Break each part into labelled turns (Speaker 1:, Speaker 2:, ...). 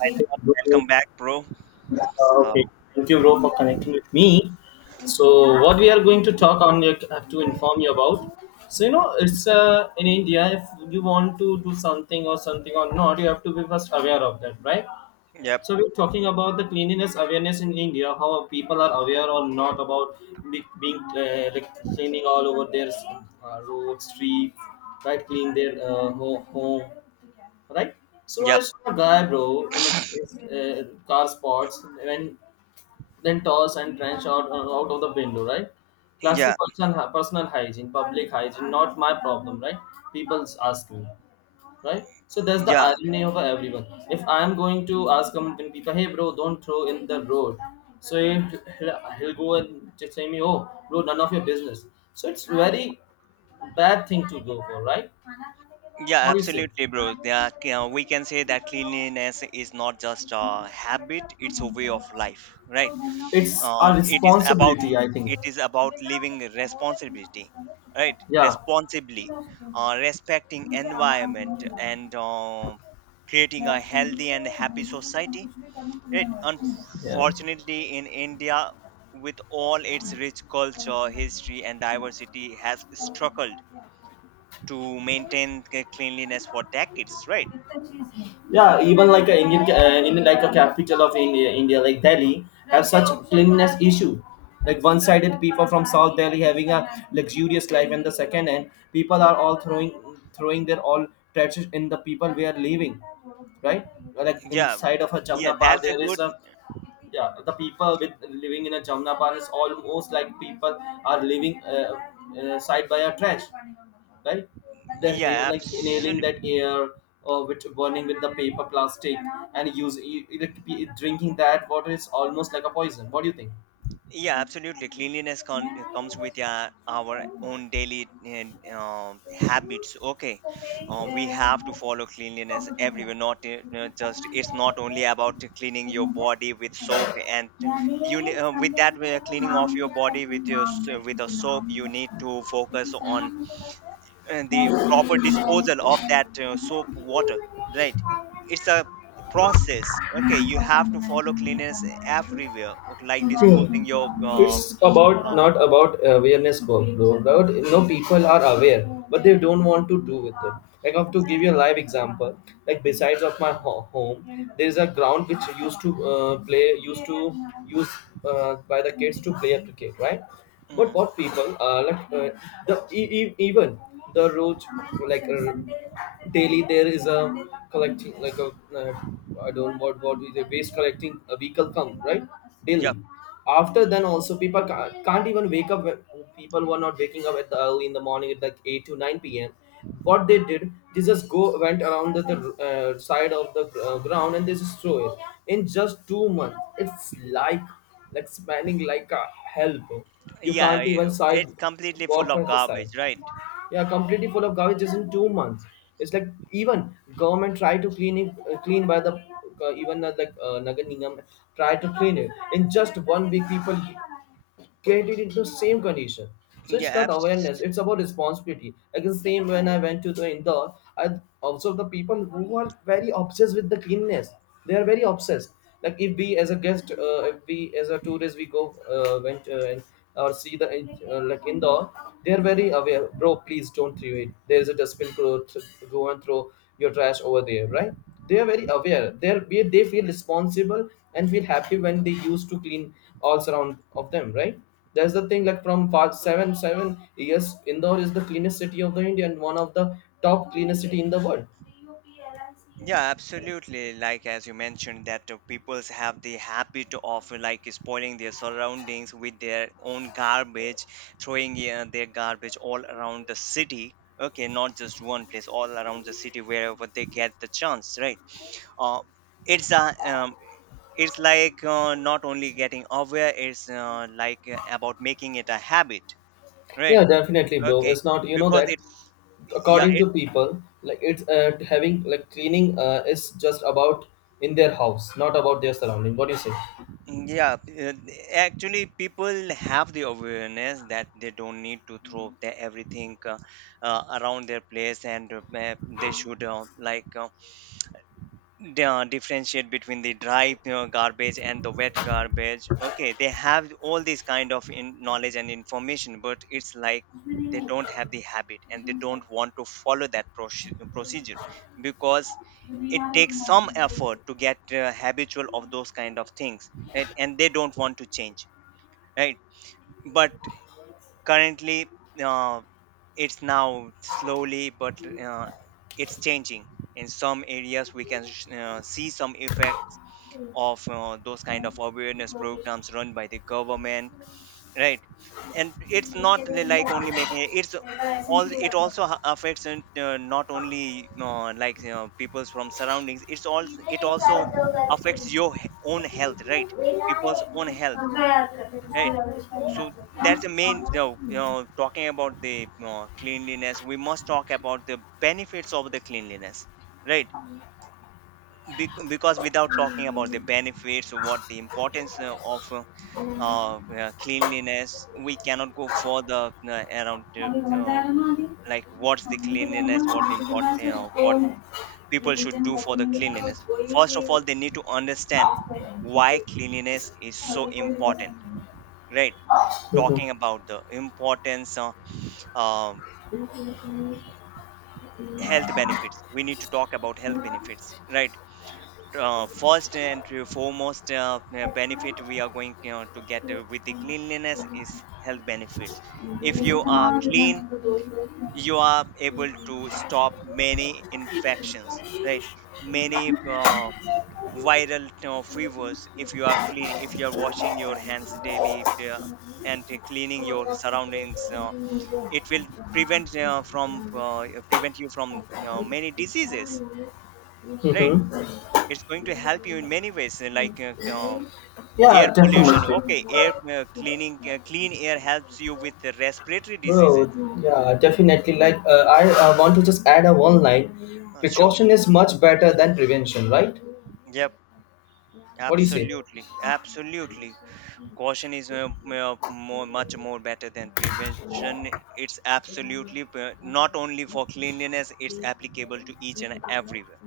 Speaker 1: Right, welcome back, bro.
Speaker 2: Okay,
Speaker 1: So,
Speaker 2: thank you, bro, for connecting with me. So, what we are going to talk on, have to inform you about. So, you know, it's in India, if you want to do something or something or not, you have to be first aware of that, right?
Speaker 1: yep,
Speaker 2: So we're talking about the cleanliness awareness in India, how people are aware or not about being like cleaning all over their roads, streets, right? Clean their home, right? So I
Speaker 1: yep,
Speaker 2: saw a guy, bro, in a car spots, and then toss and trench out of the window, right? Classic
Speaker 1: yeah,
Speaker 2: personal hygiene, public hygiene, not my problem, right? People ask me, right? So that's the
Speaker 1: yeah,
Speaker 2: irony of everyone. If I'm going to ask a mountain people, hey bro, don't throw in the road. So he'll go and just say me, oh bro, none of your business. So it's very bad thing to go for, right?
Speaker 1: yeah,
Speaker 2: What do you say?
Speaker 1: absolutely, bro. Yeah, c- We can say that cleanliness is not just a habit; it's a way of life, right?
Speaker 2: It's a
Speaker 1: It is about
Speaker 2: responsibility, I think.
Speaker 1: it is about living responsibility, right?
Speaker 2: Yeah.
Speaker 1: Responsibly, respecting environment and creating a healthy and happy society. It
Speaker 2: Yeah,
Speaker 1: Unfortunately, in India, with all its rich culture, history, and diversity, has struggled to maintain cleanliness for decades. Right?
Speaker 2: yeah, even like a Indian in like a capital of India like Delhi have such cleanliness issue, like one-sided people from south Delhi having a luxurious life and the second end people are all throwing their all trash in the people we are leaving, right? Like
Speaker 1: Yeah.
Speaker 2: inside of a
Speaker 1: Yeah.
Speaker 2: Jamna Park
Speaker 1: That's a
Speaker 2: there is
Speaker 1: good.
Speaker 2: a, yeah, the people with living in a Jamnapan is almost like people are living side by a trash, right? They're
Speaker 1: Yeah.
Speaker 2: like inhaling that air, which burning with the paper plastic, and drinking that water is almost like a poison. What do you think?
Speaker 1: Yeah, absolutely. Cleanliness comes with our own daily habits. Okay, we have to follow cleanliness everywhere. Not just it's not only about cleaning your body with soap and with that cleaning of your body with your with a soap. You need to focus on the proper disposal of that soap water. Right, it's a process. Okay, you have to follow cleanliness everywhere, like disposing
Speaker 2: Hmm.
Speaker 1: your
Speaker 2: It's about
Speaker 1: Oh,
Speaker 2: not about awareness work, though. But no, people are aware, but they don't want to do with it. Like I have to give you a live example. Like besides of my home, there is a ground which used to play, used to use by the kids to play a cricket, right? But
Speaker 1: mm,
Speaker 2: what people like the even the road, like daily there is a collecting like a, uh, I don't, what is a waste collecting a vehicle come, right?
Speaker 1: yeah,
Speaker 2: Daily. After then also people can't even wake up. People were not waking up at the early in the morning at like eight to nine p.m. What they did, they just go went around the side of the ground, and they just throw it. In just 2 months, it's like spanning like a hell. You can't even
Speaker 1: yeah,
Speaker 2: side
Speaker 1: it's completely full
Speaker 2: walk
Speaker 1: of
Speaker 2: from the side.
Speaker 1: garbage, right?
Speaker 2: Yeah, completely full of garbage just in 2 months. It's like even government try to clean it, clean by the even like Nagar Nigam try to clean it in just 1 week. People get it into same condition. So
Speaker 1: Yeah,
Speaker 2: it's not
Speaker 1: abs-
Speaker 2: awareness, it's about responsibility. Again same when I went to the Indore, I observed the people who are very obsessed with the cleanliness. They are very obsessed. Like if we as a guest, if we as a tourist we go went and or see the like Indore, they are very aware. Bro, please don't throw it. There is a dustbin. Go, go and throw your trash over there, right? They are very aware. They're they are They feel responsible and feel happy when they used to clean all surround of them, right? That's the thing, like from past seven years Indore is the cleanest city of the India and one of the top cleanest city in the world.
Speaker 1: yeah, absolutely. Like as you mentioned, that peoples have the habit of like spoiling their surroundings with their own garbage, throwing their garbage all around the city. Okay, not just one place, all around the city wherever they get the chance, right? Uh, it's uh, um, it's like not only getting aware, it's about making it a habit, right?
Speaker 2: Yeah, definitely, bro,
Speaker 1: Okay,
Speaker 2: it's not,
Speaker 1: because
Speaker 2: that
Speaker 1: it's yeah,
Speaker 2: according
Speaker 1: it.
Speaker 2: to people, like it's having like cleaning is just about in their house not about their surrounding. What
Speaker 1: Yeah. Actually, people have the awareness that they don't need to throw their everything around their place, and they should differentiate between the dry, you know, garbage and the wet garbage. Okay, they have all this kind of in knowledge and information, but it's like they don't have the habit and they don't want to follow that procedure because it takes some effort to get habitual of those kind of things, right, and they don't want to change, right. But currently, uh, it's now slowly, but it's changing. In some areas we can see some effects of those kind of awareness programs run by the government, right. And it's not like only making it, it also affects, and not only you know, people's from surroundings, it also affects your own health, right?
Speaker 2: do
Speaker 1: People's own
Speaker 2: you say?
Speaker 1: health, right. So that's the main, you know, talking about the cleanliness, we must talk about the benefits of the cleanliness, right. Because without talking about the benefits, what the importance of cleanliness, we cannot go further around the, uh, like what's the cleanliness, what important, you know, what people should do for the cleanliness. First of all, they need to understand why cleanliness is so important, right.
Speaker 2: Mm-hmm.
Speaker 1: Talking about the importance, um, health benefits, we need to talk about health benefits, right. First and foremost benefit we are going, you know, to get with the cleanliness is health benefits. If you are clean, you are able to stop many infections, right. Many viral fevers. If you are clean, if you are washing your hands daily, uh, and cleaning your surroundings, it will prevent you from many diseases, right.
Speaker 2: Mm-hmm.
Speaker 1: It's going to help you in many ways, air
Speaker 2: Yeah, definitely,
Speaker 1: pollution. Okay, air cleaning clean air helps you with the respiratory diseases.
Speaker 2: bro. Yeah, definitely. Like, I want to just add a one line.
Speaker 1: Sure.
Speaker 2: Precaution is much better than prevention, right?
Speaker 1: Yeah,
Speaker 2: What do you say?
Speaker 1: absolutely, absolutely. Caution is much more better than prevention. It's absolutely not only for cleanliness; it's applicable to each and everywhere,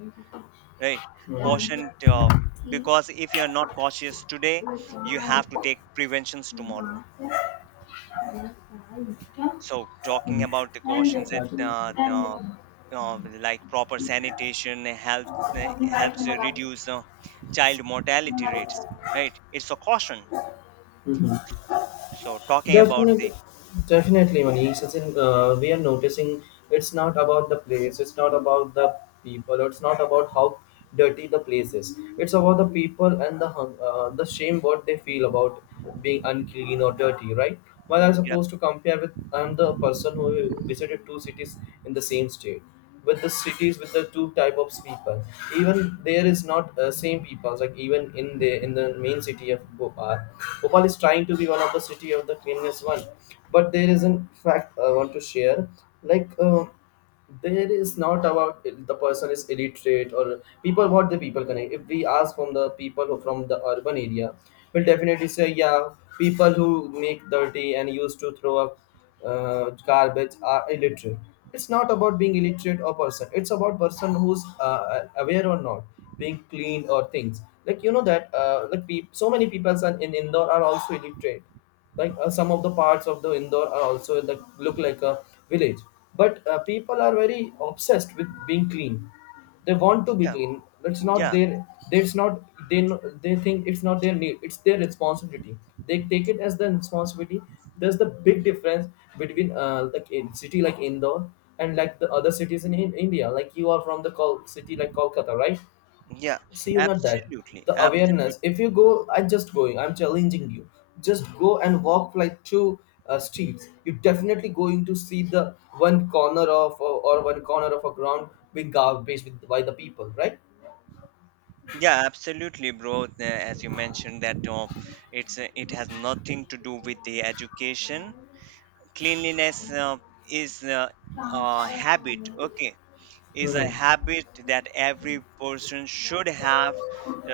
Speaker 1: right? Caution,
Speaker 2: Hmm.
Speaker 1: because if you are not cautious today, you have to take preventions tomorrow. So, talking about the
Speaker 2: Hmm.
Speaker 1: cautions and
Speaker 2: Charging it.
Speaker 1: like proper helps reduce child mortality rates, right? It's a caution.
Speaker 2: Mhm.
Speaker 1: So talking about
Speaker 2: Definitely,
Speaker 1: the
Speaker 2: definitely, Manish. We are noticing it's not about the place, it's not about the people, it's not about how dirty the place is. It's about the people and the the shame what they feel about being unclean or dirty, right? While I'm
Speaker 1: yeah,
Speaker 2: supposed to compare with, I'm the person who visited two cities in the same state with the cities with the two type of people. Even there is not same people, like even in the main city of Bhopal. Bhopal is trying to be one of the city of the cleanliness one, but there is an fact I want to share. Like there is not about the person is illiterate or people. What the people connect, if we ask from the people who from the urban area will definitely say, yeah, people who make dirty and used to throw up garbage are illiterate. It's not about being illiterate or person, it's about person who's aware or not being clean or things, like you know that, like so many people in Indore are also illiterate. Like some of the parts of the Indore are also the look like a village. But people are very obsessed with being clean. They want to be
Speaker 1: yeah,
Speaker 2: clean. It's not
Speaker 1: yeah,
Speaker 2: their. It's not they. They think it's not their need. It's their responsibility. They take it as their responsibility. There's the big difference between like in city like Indore and like the other cities in India. Like you are from the city like Kolkata, right?
Speaker 1: yeah,
Speaker 2: See you not that
Speaker 1: absolutely,
Speaker 2: the
Speaker 1: absolutely,
Speaker 2: awareness. If you go, I'm just going, I'm challenging you, just go and walk like two streets. You're definitely going to see the one corner of, or one corner of a ground being garbage with, by the people, right?
Speaker 1: yeah, absolutely, bro. As you mentioned that it has nothing to do with the education. Cleanliness is a habit. Okay, is a
Speaker 2: Hmm.
Speaker 1: habit that every person should have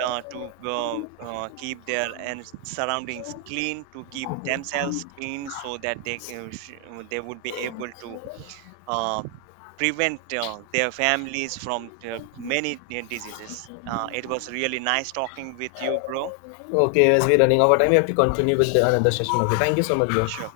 Speaker 1: to keep their and surroundings clean, to keep themselves clean, so that they they would be able to uh, prevent their families from many diseases. It was really nice talking with you, bro.
Speaker 2: Okay, as we're running out of time, we have to continue with the another session. Okay, thank you so much, bro.
Speaker 1: Sure.